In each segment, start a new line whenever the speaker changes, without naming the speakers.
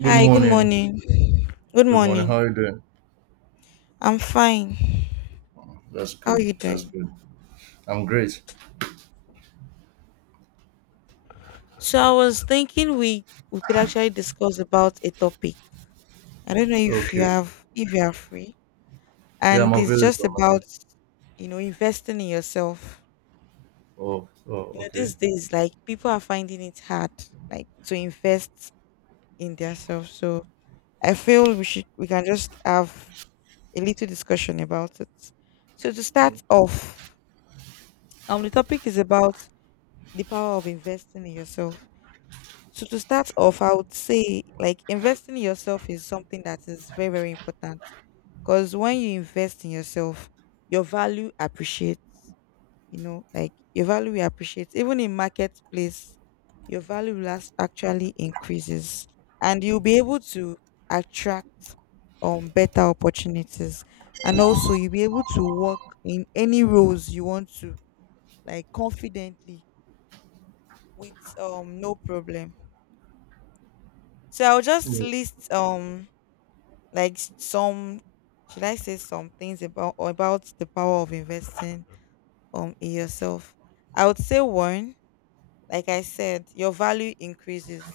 Good
Hi, good
morning.
morning. Good
Good morning.
morning.
How are you doing?
I'm fine.
That's
How are
good.
you
That's
doing?
good. I'm great.
So I was thinking we could actually discuss about a topic. I don't know
Okay.
if you are free.
Yeah, I'm
And it's
available.
just
I'm
about,
available.
investing in yourself.
Oh, oh, okay.
These days, like, people are finding it hard, like, to invest in themselves. So I feel we can just have a little discussion about it. So to start
Oh,
off, the topic is about the power of investing in yourself. So to start off, I would say, like, investing in yourself is something that is very, very important. Because when you invest in yourself, your value appreciates, like your value appreciates. Even in marketplace, your value will actually increases, and you'll be able to attract better opportunities. And also you'll be able to work in any roles you want to, like, confidently, with no problem. So I'll just
yeah,
list like some, should I say, some things about the power of investing in yourself. I would say one, like I said, your value increases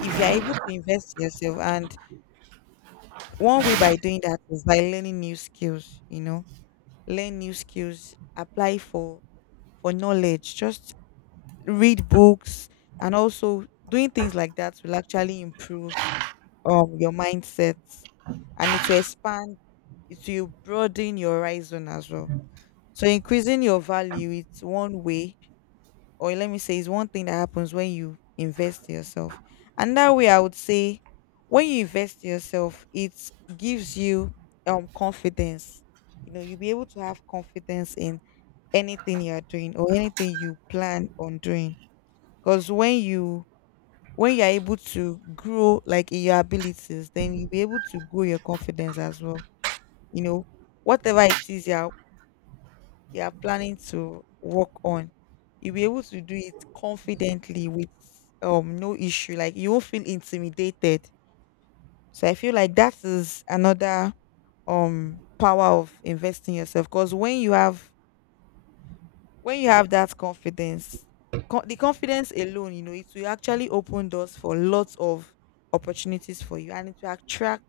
if you're able to invest in yourself, and one way by doing that is by learning new skills. Learn new skills, apply for knowledge, just read books, and also doing things like that will actually improve your mindset, and it will broaden your horizon as well. So increasing your value, it's one way, or let me say, it's one thing that happens when you invest in yourself. And that way, I would say, when you invest in yourself, it gives you confidence. You know, you'll be able to have confidence in anything you're doing or anything you plan on doing, because when you're able to grow, like, in your abilities, then you'll be able to grow your confidence as well. You know, whatever it is you're planning to work on, you'll be able to do it confidently, with no issue, like, you won't feel intimidated. So I feel like that is another power of investing yourself, because when you have that confidence, the confidence alone, you know, it will actually open doors for lots of opportunities for you, and it will attract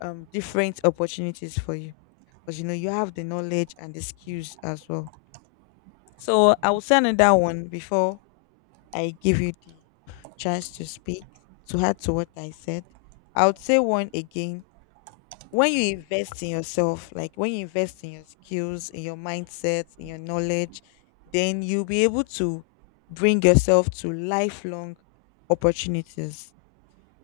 different opportunities for you, because, you know, you have the knowledge and the skills as well. So I will say another one before I give you the chance to speak, to add to what I said. I would say one again, when you invest in yourself, like, when you invest in your skills, in your mindset, in your knowledge, then you'll be able to bring yourself to lifelong opportunities,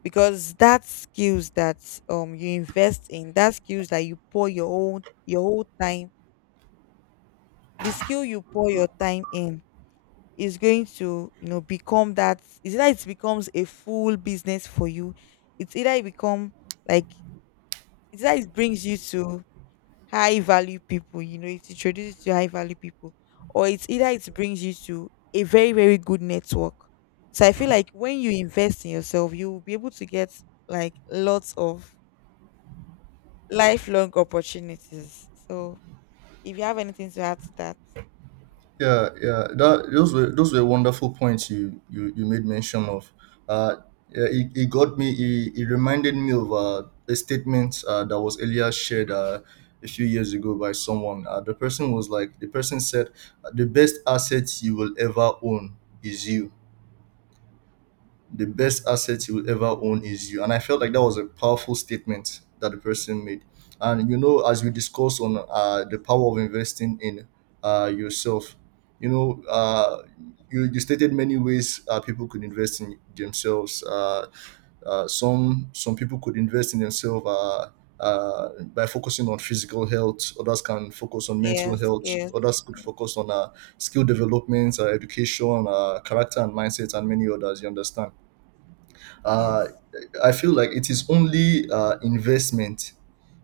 because that skills that you invest in, that skills that you pour your whole time, the skill you pour your time in is going to, you know, become, that is, either it becomes a full business for you, it's either it become, like, it's either it brings you to high value people, you know, it introduces you to high value people, or it's either it brings you to a very, very good network. So I feel like when you invest in yourself, you will be able to get, like, lots of lifelong opportunities. So, if you have anything to add to that.
yeah, yeah. That those were wonderful points you made mention of. Uh, yeah, it got me. It reminded me of a statement that was earlier shared a few years ago by someone. The person was like, the person said, "The best asset you will ever own is you." The best asset you will ever own is you. And I felt like that was a powerful statement that the person made. And you know, as we discussed on the power of investing in yourself, you know, uh, you, you stated many ways people could invest in themselves. Some people could invest in themselves by focusing on physical health. Others can focus on mental
Yes,
health.
yes,
Others could
yes,
focus on skill development, education, character and mindset, and many others. You understand uh,
yes,
I feel like it is only investment.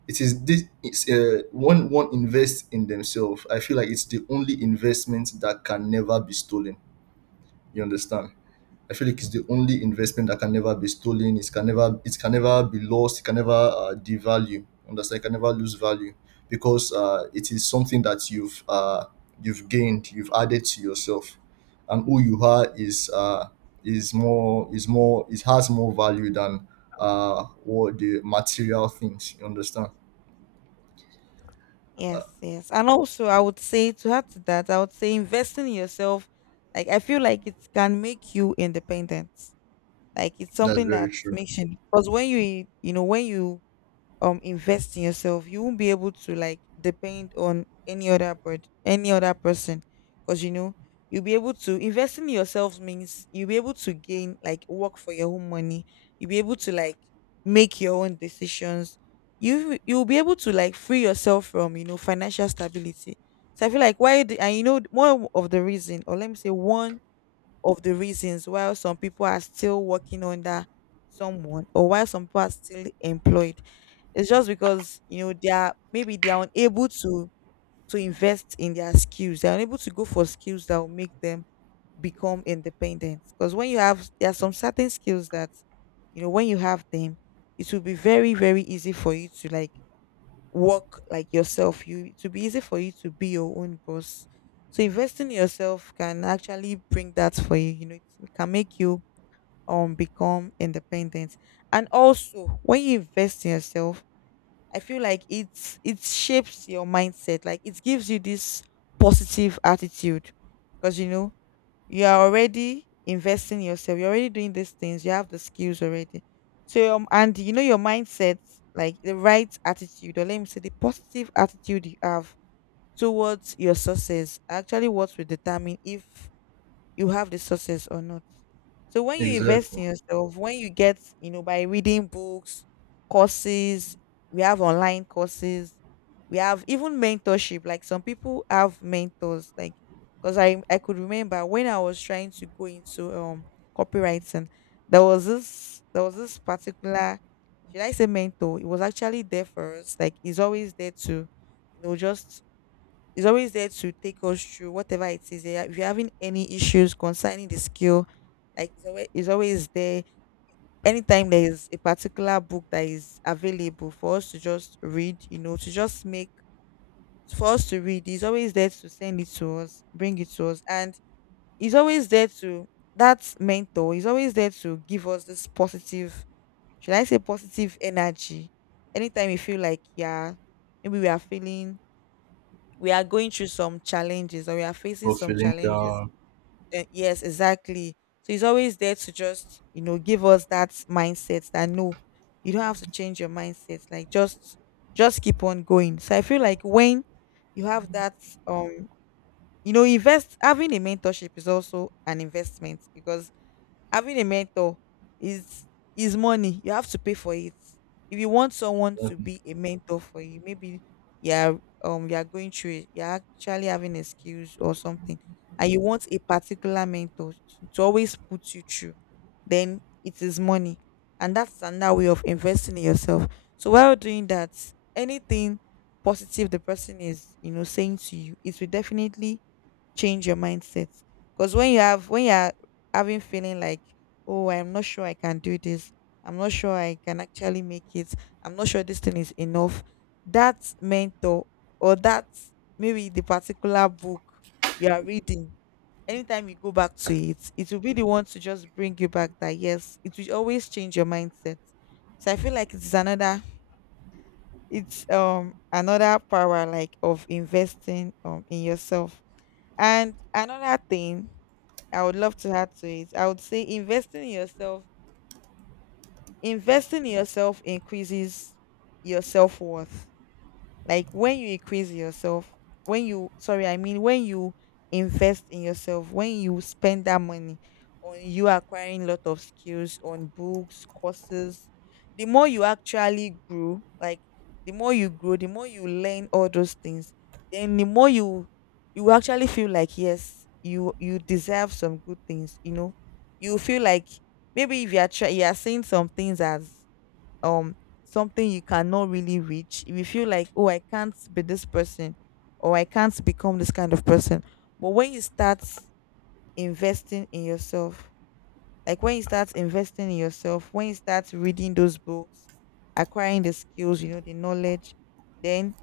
It is this it's, When one invests in themselves, I feel like it's the only investment that can never be stolen. You understand? I feel like it's the only investment that can never be stolen. It can never be lost. It can never devalue. Understand? It can never lose value because it is something that you've gained. You've added to yourself, and who you are is more, it has more value than what the material things. You understand?
yes, yes. And also, I would say, to add to that, I would say investing in yourself, like, I feel like it can make you independent. Like, it's
That's
something that
very true.
makes you, because when you you know, when you invest in yourself, you won't be able to, like, depend on any other bird, any other person, because, you know, you'll be able to investing in yourself means you'll be able to gain, like, work for your own money. You'll be able to, like, make your own decisions. You'll be able to, like, free yourself from, you know, financial stability. So, I feel like and, you know, one of the reason, or let me say, one of the reasons while some people are still working under someone, or while some people are still employed. It's just because, you know, they are, maybe they are unable to invest in their skills. They are unable to go for skills that will make them become independent. Because when you have there are some certain skills that, you know, when you have them, it will be very, very easy for you to, like, work, like, yourself. You To be easy for you to be your own boss. So investing in yourself can actually bring that for you. You know, it can make you become independent. And also, when you invest in yourself, I feel like it shapes your mindset. Like, it gives you this positive attitude. Because, you know, you are already investing yourself, you're already doing these things, you have the skills already. So, and, you know, your mindset, like, the right attitude, or let me say, the positive attitude you have towards your success, actually what will determine if you have the success or not. So, when you invest
Exactly.
in yourself, when you get, you know, by reading books, courses, we have online courses, we have even mentorship. Like, some people have mentors, like, because I could remember when I was trying to go into copywriting, there was this particular, should I say, mentor? It was actually there for us. Like, he's always there to, you know, just, is always there to take us through whatever it is. If you're having any issues concerning the skill, like, it's always there. Anytime there is a particular book that is available for us to just read, you know, to just make for us to read, he's always there to send it to us, bring it to us, and he's always there to, that mentor, he's always there to give us this positive, should I say, positive energy. Anytime you feel like, yeah, maybe we are going through some challenges, or we are facing
For
some
feeling
challenges.
down.
Yes, exactly. So, he's always there to just, you know, give us that mindset that, no, you don't have to change your mindset. Like, just keep on going. So, I feel like when you have that, um you know, invest having a mentorship is also an investment, because having a mentor is is money. You have to pay for it. If you want someone to be a mentor for you, maybe you're you're going through it, you're actually having a skills or something, and you want a particular mentor to always put you through, then it is money. And that is another way of investing in yourself. So, while doing that, anything positive the person is, you know, saying to you, it will definitely change your mindset, because when you're having feeling like, oh, I'm not sure I can do this, I'm not sure I can actually make it, I'm not sure this thing is enough, that mentor, or that, maybe the particular book you are reading, anytime you go back to it, it will be the one to just bring you back, that, yes, it will always change your mindset. So, I feel like it's another power, like, of investing in yourself. And another thing I would love to add to it, I would say investing in yourself, increases your self worth. Like, when you increase yourself, when you, sorry, I mean, when you invest in yourself, when you spend that money on you acquiring a lot of skills, on books, courses, the more you actually grow, like, the more you grow, the more you learn all those things, then the more you actually feel like, yes, you deserve some good things, you know. You feel like, maybe, if you are try, you are seeing some things as um something you cannot really reach. If you feel like, oh, I can't be this person, or I can't become this kind of person. But when you start investing in yourself, like, when you start investing in yourself, when you start reading those books, acquiring the skills, you know, the knowledge, then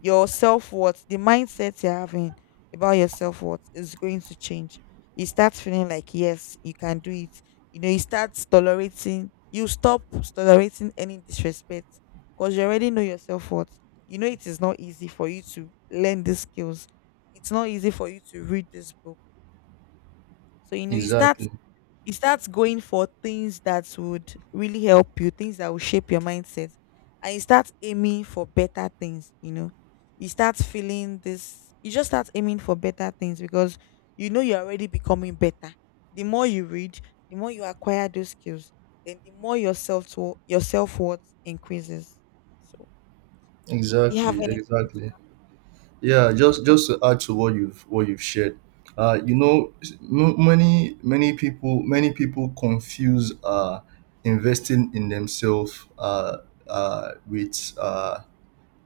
your self worth, the mindset you're having about your self worth is going to change. You start feeling like, yes, you can do it. You know, you start tolerating, you stop tolerating any disrespect, because you already know your self worth. You know, it is not easy for you to learn these skills, it's not easy for you to read this book. So, you know, you start
Exactly.
you start going for things that would really help you, things that will shape your mindset, and you start aiming for better things. You know, you start feeling this. You just start aiming for better things because you know you're already becoming better. The more you read, the more you acquire those skills, then the more your self worth increases. So, do you have
Exactly.
anything to-
Exactly. Yeah,
Yes,
just to add to what you've shared, you know, many people many people confuse investing in themselves with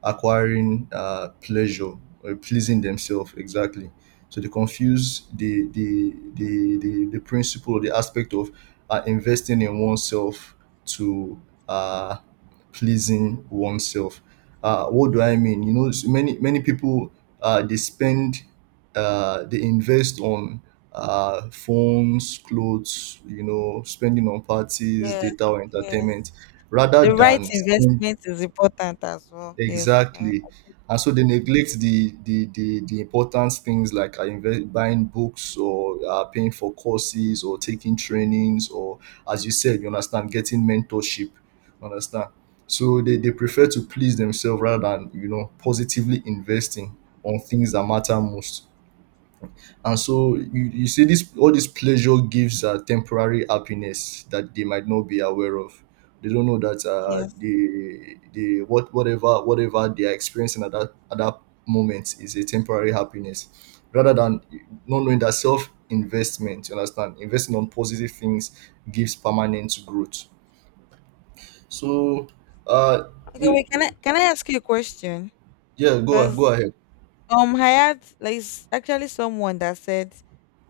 acquiring pleasure or pleasing themselves exactly. So they confuse the principle or the aspect of investing in oneself to uh, pleasing oneself. What do I
yes,
mean? You know, so many many people they spend they invest on phones, clothes, you know, spending on parties,
yes,
data, or
yes.
entertainment, rather
The right
than spending.
investment is important as well. Yes,
Exactly. And so they neglect the important things like buying books or paying for courses or taking trainings or, as you said, you understand, getting mentorship. You understand? So they prefer to please themselves rather than you know positively investing on things that matter most. And so you see this all this pleasure gives temporary happiness that they might not be aware of. They don't know that
yes.
the what whatever they are experiencing at that moment is a temporary happiness, rather than not knowing that self investment. You understand, investing on positive things gives permanent growth. So, uh,
Okay,
you,
wait, can I ask you a question?
yeah, go
Because
ahead.
I had like it's actually someone that said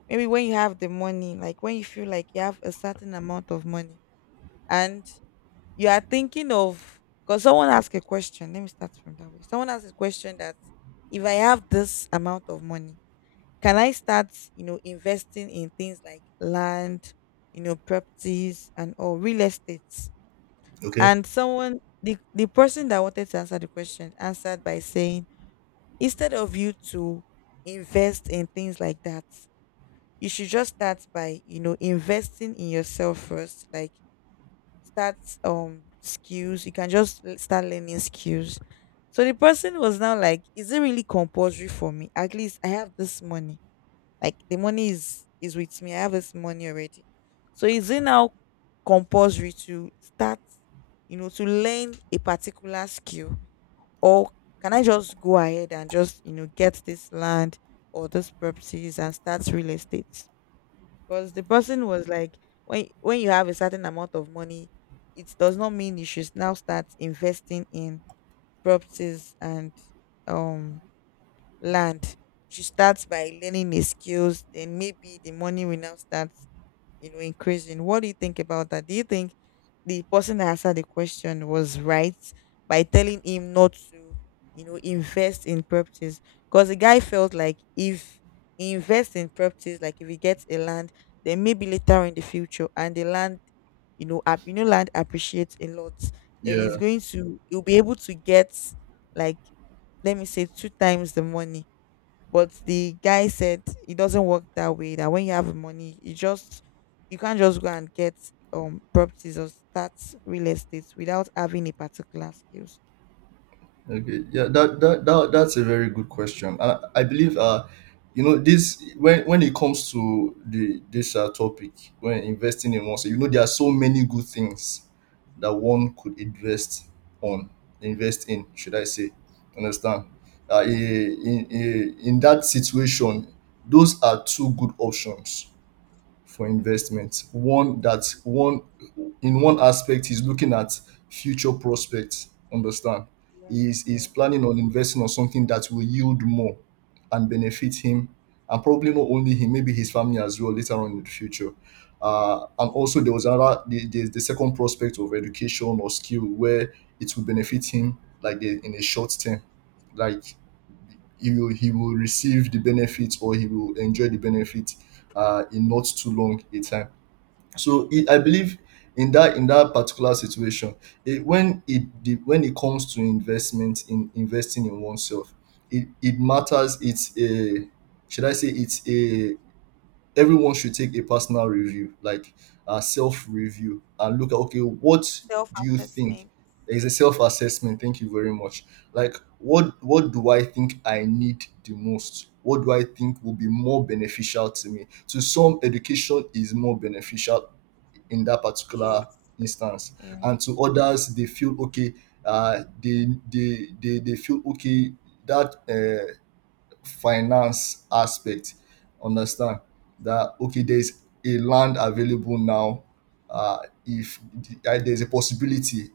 maybe when you have the money, like when you feel like you have a certain amount of money and you are thinking of because someone asked a question. Let me start from that way. Someone asked a question that if I have this amount of money, can I start, you know, investing in things like land, you know, properties and or real estates?
Okay.
And the person that wanted to answer the question answered by saying instead of you to invest in things like that, you should just start by, you know, investing in yourself first. Like start skills, you can just start learning skills. So the person was now like, is it really compulsory for me? At least I have this money, like the money is with me, I have this money already. So is it now compulsory to start, you know, to learn a particular skill, or can I just go ahead and just, you know, get this land or those properties and start real estate? Because the person was like, when you have a certain amount of money, it does not mean you should now start investing in properties and um land. You should start by learning the skills, then maybe the money will now start, you know, increasing. What do you think about that? Do you think the person that answered the question was right by telling him not to, you know, invest in properties? Because the guy felt like if he invests in properties, like if he gets a land, then maybe later in the future, and the land, you know, app, you know, land appreciates a lot, and
Yeah.
he'll be able to get, like, let me say, two times the money. But the guy said it doesn't work that way. That when you have money, you just you can't just go and get properties or start real estate without having a particular skills.
Okay, yeah, that's a very good question. I believe you know this when it comes to the this topic when investing in oneself, you know there are so many good things that one could invest on, invest in, should I say? Understand? In that situation, those are two good options for investment. One that one In one aspect he's looking at future prospects. Understand?
Yes,
He's
yes,
planning on investing on something that will yield more and benefit him, and probably not only him, maybe his family as well later on in the future. And
yes.
also there was another the second prospect of education or skill where it will benefit him like in a short term like he will receive the benefits or he will enjoy the benefits in not too long a time. So I believe in that particular situation, it, when it the, when it comes to investment in investing in oneself, it matters. It's a should I say it's a Everyone should take a personal review, like a self review, and look at, okay, what do you think?
Self-assessment.
It's a self assessment. Thank you very much. Like what do I think I need the most? What do I think will be more beneficial to me? To some, education is more beneficial in that particular
Yes,
instance, and
yes.
to others, they feel okay. They feel okay that finance aspect, understand, that okay there's a land available now, uh, if there's a possibility,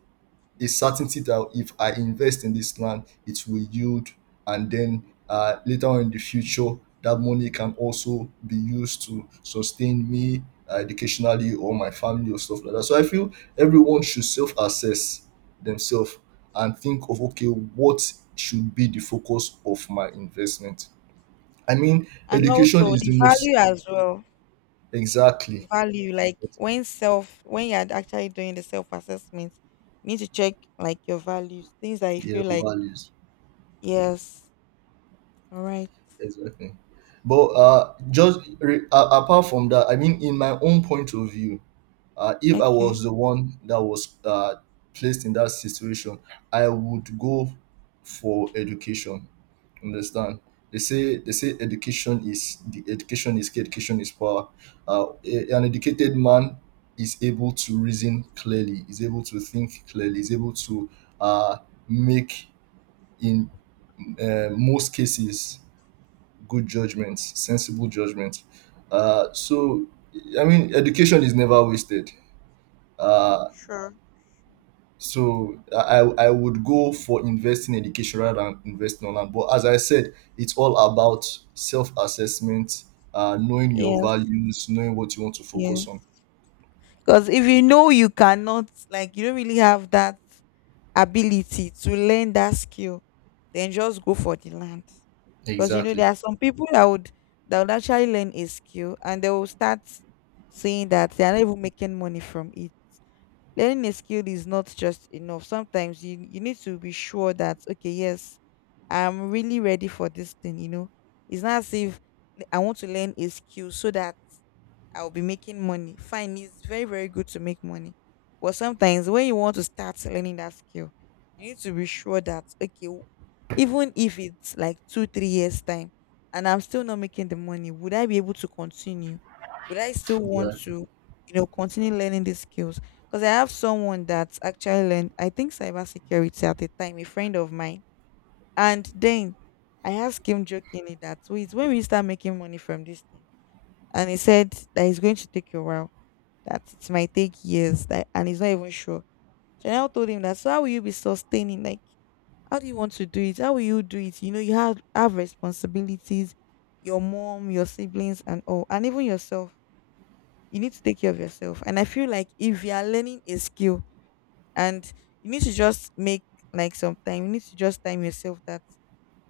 a certainty that if I invest in this land it will yield, and then later on in the future that money can also be used to sustain me educationally or my family or stuff like that. So I feel everyone should self-assess themselves and think of, okay, what should be the focus of my investment? I mean,
And
education
also
is the
the
most.
value as well.
Exactly.
Value, like when self when you're actually doing the self assessment, you need to check like your values, things that you
Yeah,
feel like.
values.
Yes, all right,
Exactly. But apart from that, I mean, in my own point of view, if I was
okay.
the one that was placed in that situation, I would go for education. Understand? They say education is the education is key, education is power. A- an educated man is able to reason clearly, is able to think clearly, is able to uh, make in most cases good judgments, sensible judgments. Uh, so I mean, education is never wasted. Uh,
Sure.
I would go for investing in education rather than investing on land. But as I said, it's all about self assessment, knowing your
Yes,
values, knowing what you want to focus on.
yes. Because if you know you cannot, like, you don't really have that ability to learn that skill, then just go for the land. Because you know
Exactly.
there are some people that would actually learn a skill and they will start saying that they are not even making money from it. Learning a skill is not just enough. Sometimes you need to be sure that, okay, yes, I'm really ready for this thing. You know, it's not as if I want to learn a skill so that I'll be making money. Fine, it's very, very good to make money. But sometimes when you want to start learning that skill, you need to be sure that, okay, even if it's like two, 3 years' time and I'm still not making the money, would I be able to continue? Would I still want to,
Exactly.
you know, continue learning these skills? Because I have someone that actually learned, I think, cybersecurity at the time, a friend of mine. And then I asked him jokingly that, wait, when will you start making money from this thing? And he said that it's going to take a while, that it might take years, that, and he's not even sure. So I now told him that, so how will you be sustaining? Like, how do you want to do it? How will you do it? You know, you have responsibilities, your mom, your siblings, and all, and even yourself. You need to take care of yourself. And I feel like if you are learning a skill and you need to just make like some time, you need to just time yourself that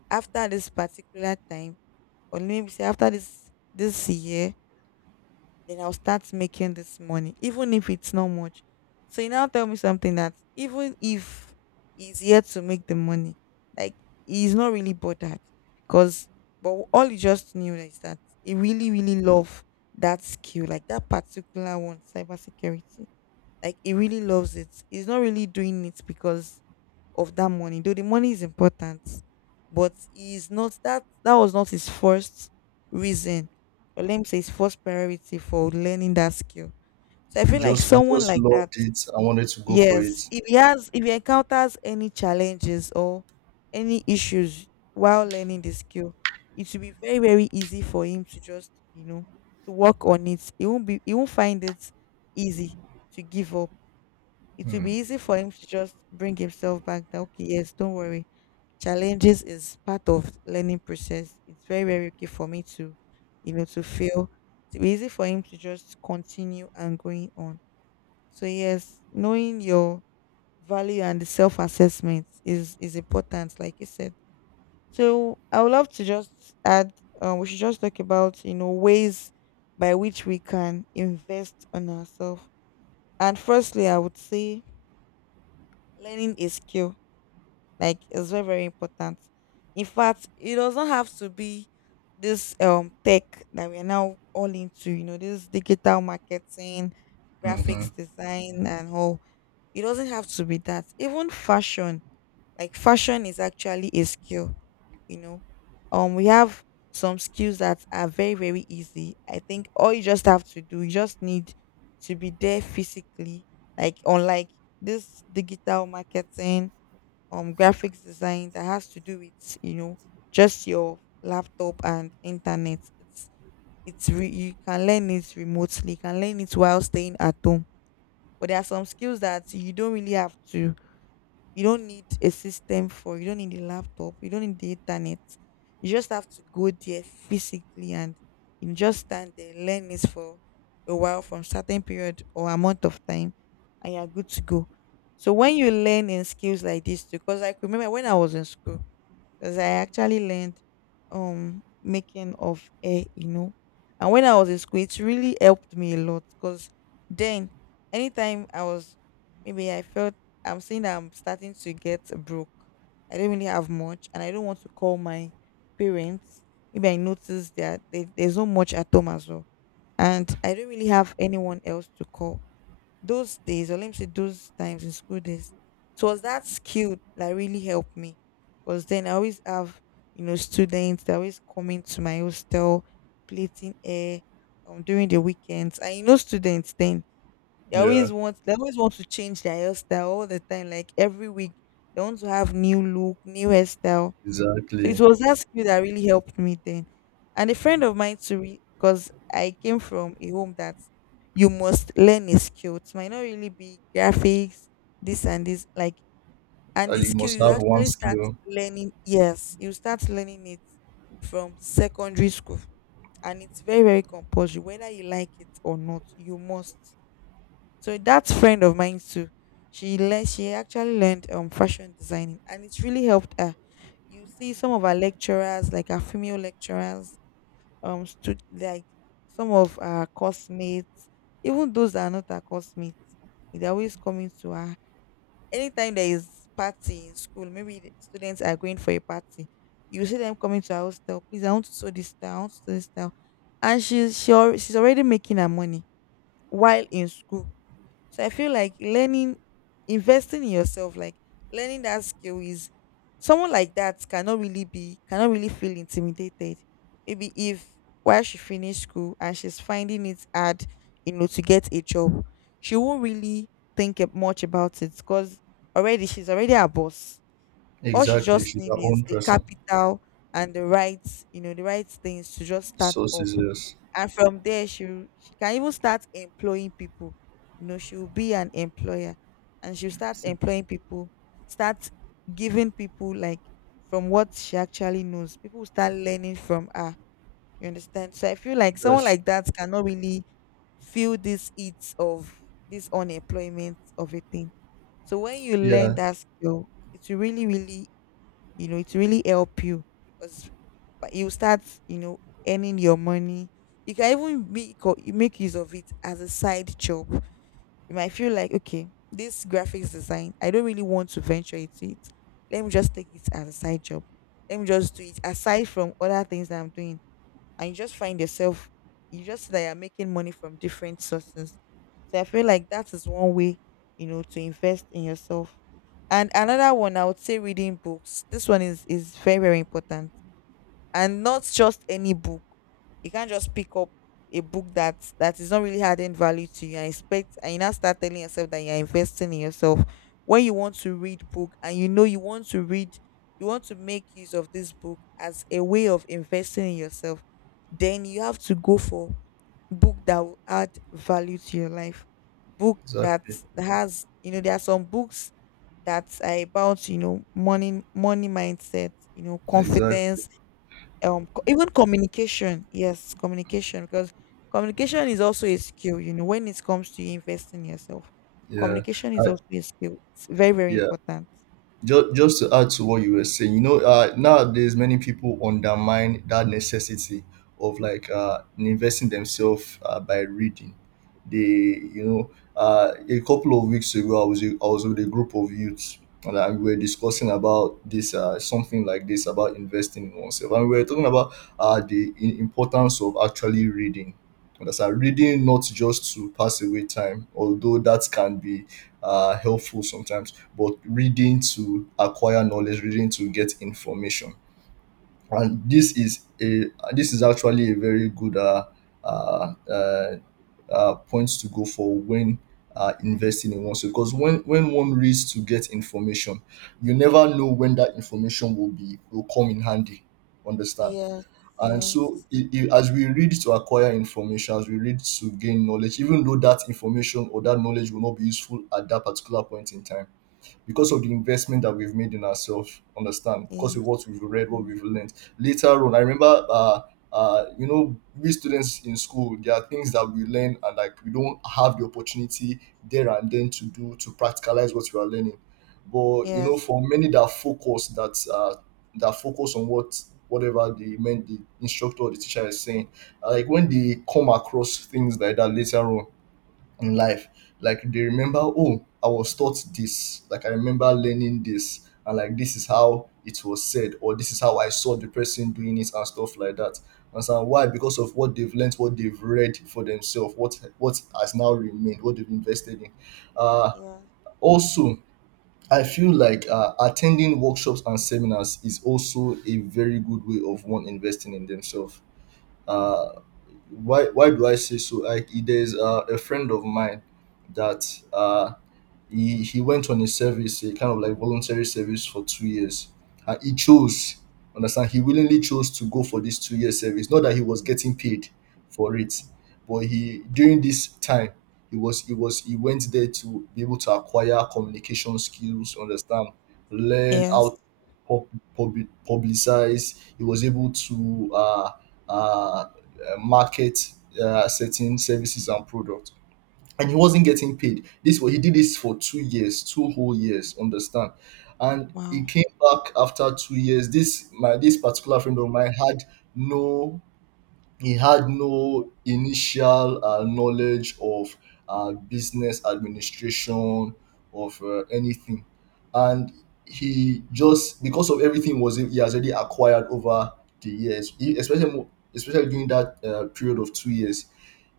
after this particular time, or maybe say after this year, then I'll start making this money, even if it's not much. So you now tell me something that even if he's yet to make the money, like he's not really bothered, because but all he just knew is that he really really love that skill, like that particular one, cybersecurity. Like he really loves it. He's not really doing it because of that money, though the money is important, but is not that was not his first reason, or let me say his first priority for learning that skill. So I
He
feel like
just he
someone
just
like that,
loved it. I wanted to go for
yes,
it.
if he has if he encounters any challenges or any issues while learning the skill, it will be very very easy for him to just, you know, to work on it. He won't find it easy to give up. It will
Hmm.
be easy for him to just bring himself back that, okay, yes, don't worry. Challenges is part of learning process. It's very, very okay for me to, you know, to fail. It'll be easy for him to just continue and going on. So yes, knowing your value and the self assessment is important, like you said. So I would love to just add. We should just talk about, you know, ways by which we can invest on ourselves. And firstly, I would say learning a skill, like it's very, very important. In fact, it doesn't have to be this tech that we are now all into, you know, this digital marketing,
Mm-hmm.
graphics design and all. It doesn't have to be that. Even fashion, like fashion is actually a skill, you know. We have some skills that are very, very easy. I think all you just have to do, you just need to be there physically, like unlike this digital marketing graphics design, that has to do with, you know, just your laptop and internet. You can learn it remotely, you can learn it while staying at home. But there are some skills that you don't really have to, you don't need a system for. You don't need a laptop. You don't need the internet. You just have to go there physically and you just stand there, learn it for a while from certain period or amount of time, and you're good to go. So when you learn in skills like this too, because I remember when I was in school, because I actually learned making of hair, you know. And when I was in school, it really helped me a lot because then anytime I was maybe I felt I'm saying that I'm starting to get broke. I don't really have much, and I don't want to call my parents. Maybe I notice that they, there's not much at home as well, and I don't really have anyone else to call. Those days, or let me say, those times in school days, it was that skill that really helped me, because then I always have, you know, students that always coming to my hostel, plating air, during the weekends. And you know students then,
Yeah.
they always want to change their hairstyle all the time, like every week. They want to have new look, new hairstyle. So it
Exactly.
was that skill that really helped me then. And a friend of mine too, because I came from a home that you must learn a skill. It might not really be graphics, this and this, like and the
And you
skill
must
you
have one
actually start
skill.
learning. Yes, you start learning it from secondary school, and it's very very compulsory, whether you like it or not. You must. So that friend of mine too, she actually learned fashion designing, and it's really helped her. You see some of our lecturers, like our female lecturers, like some of our classmates, even those that are not our classmates, they're always coming to her. Anytime there is party in school, maybe the students are going for a party, you see them coming to our hostel. Please, I want to sew this style, I want to sew this style. And she's already making her money while in school. So I feel like learning, investing in yourself, like learning that skill is, someone like that cannot really be, cannot really feel intimidated. Maybe if while she finished school and she's finding it hard, you know, to get a job, she won't really think much about it because already she's already a boss. All she
Exactly.
just
She's
need
her
is
own
the
person.
capital and the right, you know, the right things to just start up.
Sources. Yes.
And from there, she can even start employing people. You know, she will be an employer, and she'll start employing people, start giving people like from what she actually knows. People will start learning from her. You understand? So I feel like someone
That's—
like that cannot really feel this heat of this unemployment of a thing. So when you learn
Yeah.
that skill, it will really, really, you know, it will really help you, because you start, you know, earning your money. You can even you make use of it as a side job. You might feel like, okay, this graphics design, I don't really want to venture into it, let me just take it as a side job, let me just do it aside from other things that I'm doing. And you just find yourself, you just see that you're making money from different sources. So I feel like that is one way, you know, to invest in yourself. And another one, I would say reading books. This one is very, very important, and not just any book. You can't just pick up a book that is not really adding value to you and expect, and you now start telling yourself that you're investing in yourself. When you want to read book, and you know you want to read, you want to make use of this book as a way of investing in yourself, then you have to go for book that will add value to your life, book that
Exactly.
has, you know, there are some books that are about, you know, money mindset, you know,
Exactly.
confidence, even communication. Yes, communication, because communication is also a skill, you know. When it comes to you investing in yourself,
Yeah.
communication
I,
is also a skill, it's very, very
yeah,
important.
just to add to what you were saying, you know, nowadays many people undermine that necessity of like investing themselves by reading. They, you know, a couple of weeks ago, I was with a group of youths and we were discussing about this something like this about investing in oneself, and we were talking about the importance of actually reading. Understand? Reading not just to pass away time, although that can be helpful sometimes, but reading to acquire knowledge, reading to get information. And this is a this is actually a very good uh, uh, point to go for when investing in oneself. Because when one reads to get information, you never know when that information will come in handy. Understand?
Yes.
And
Yes.
so,
Mhm.
I as we read to acquire information, as we read to gain knowledge, even though that information or that knowledge will not be useful at that particular point in time, because of the investment that we've made in ourselves. Understand? Because of
Yes.
what we've read, what we've learned. Later on, I remember, you know, we students in school, there are things that we learn and like we don't have the opportunity there and then to do, to practicalize what we are learning. But you know,
Yes.
for many that focus, that focus on whatever the men, the instructor or the teacher is saying, like when they come across things like that later on in life. Like they remember, oh, I was taught this. Like I remember learning this, and like this is how it was said, or this is how I saw the person doing it and stuff like that. And so why? Because of what they've learned, what they've read for themselves, what has now remained, what they've invested in. Uh,
Yes. Yes.
also, I feel like attending workshops and seminars is also a very good way of one investing in themselves. Uh, why do I say so? Like there's a friend of mine that uh, he went on a service, a kind of like voluntary service for 2 years, and he chose. Understand? He willingly chose to go for this 2 year service. Not that he was getting paid for it, but he during this time he went there to be able to acquire communication skills. Understand? Learn how
Yes.
to pub- publicize. He was able to uh, market certain services and products, and he wasn't getting paid. This was he did this for 2 years, two whole years, understand. And he
Wow.
came back after 2 years. This particular friend of mine had no he had no initial knowledge of business administration, of anything. And because of everything was he has already acquired over the years, especially, especially during that period of 2 years,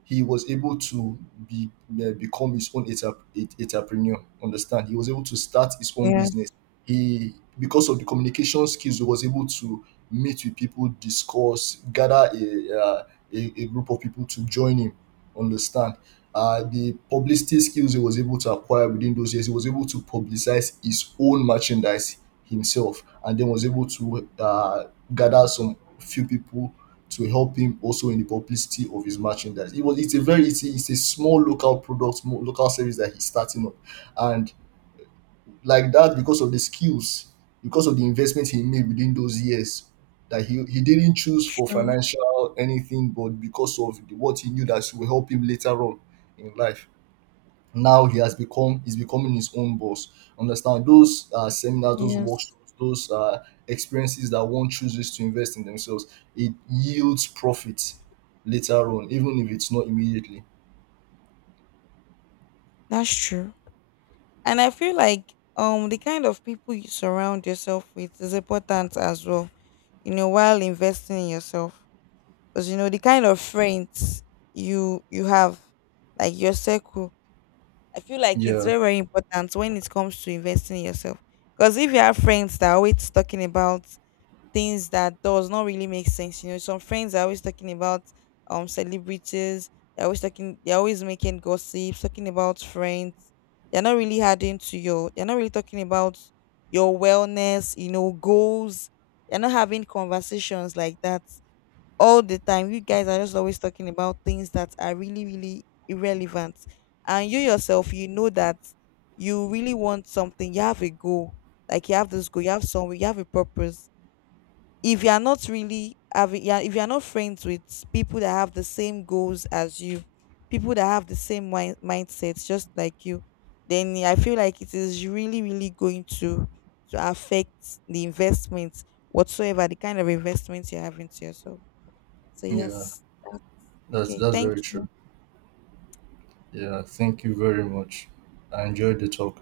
he was able to be become his own entrepreneur. Understand? He was able to start his own
Yes.
business. Because of the communication skills, he was able to meet with people, discuss, gather a group of people to join him. Understand? The publicity skills he was able to acquire within those years, he was able to publicize his own merchandise himself, and then was able to gather some few people to help him also in the publicity of his merchandise. It was it's a very it's a, It's a small local product, small local service that he's starting up, and like that because of the skills, because of the investment he made within those years, that he didn't choose for
Sure.
financial anything, but because of what he knew that will help him later on in life, now he has become, he's becoming his own boss. Understand, those seminars, those
Yes.
workshops, those experiences that one chooses to invest in themselves, it yields profit later on, even if it's not immediately.
That's true. And I feel like, the kind of people you surround yourself with is important as well, you know, while investing in yourself. Because you know, the kind of friends you have, like your circle, I feel like it's
Yeah,
very, very important when it comes to investing in yourself. Because if you have friends that are always talking about things that does not really make sense, you know, some friends are always talking about, celebrities, they're always talking, they're always making gossips, talking about friends, they're not really adding to your, they're not really talking about your wellness, you know, goals, they're not having conversations like that. All the time you guys are just always talking about things that are really, really irrelevant. And you yourself, you know that you really want something, you have a goal, like you have this goal, you have somewhere, you have a purpose. If you are not really having, yeah, if you are not friends with people that have the same goals as you, people that have the same mindsets just like you, then I feel like it is really, really going to affect the investment, whatsoever the kind of investment you're having to yourself. So
yeah,
yes, that's okay.
that's
Thank
very
you.
true. Yeah, thank you very much. I enjoyed the talk.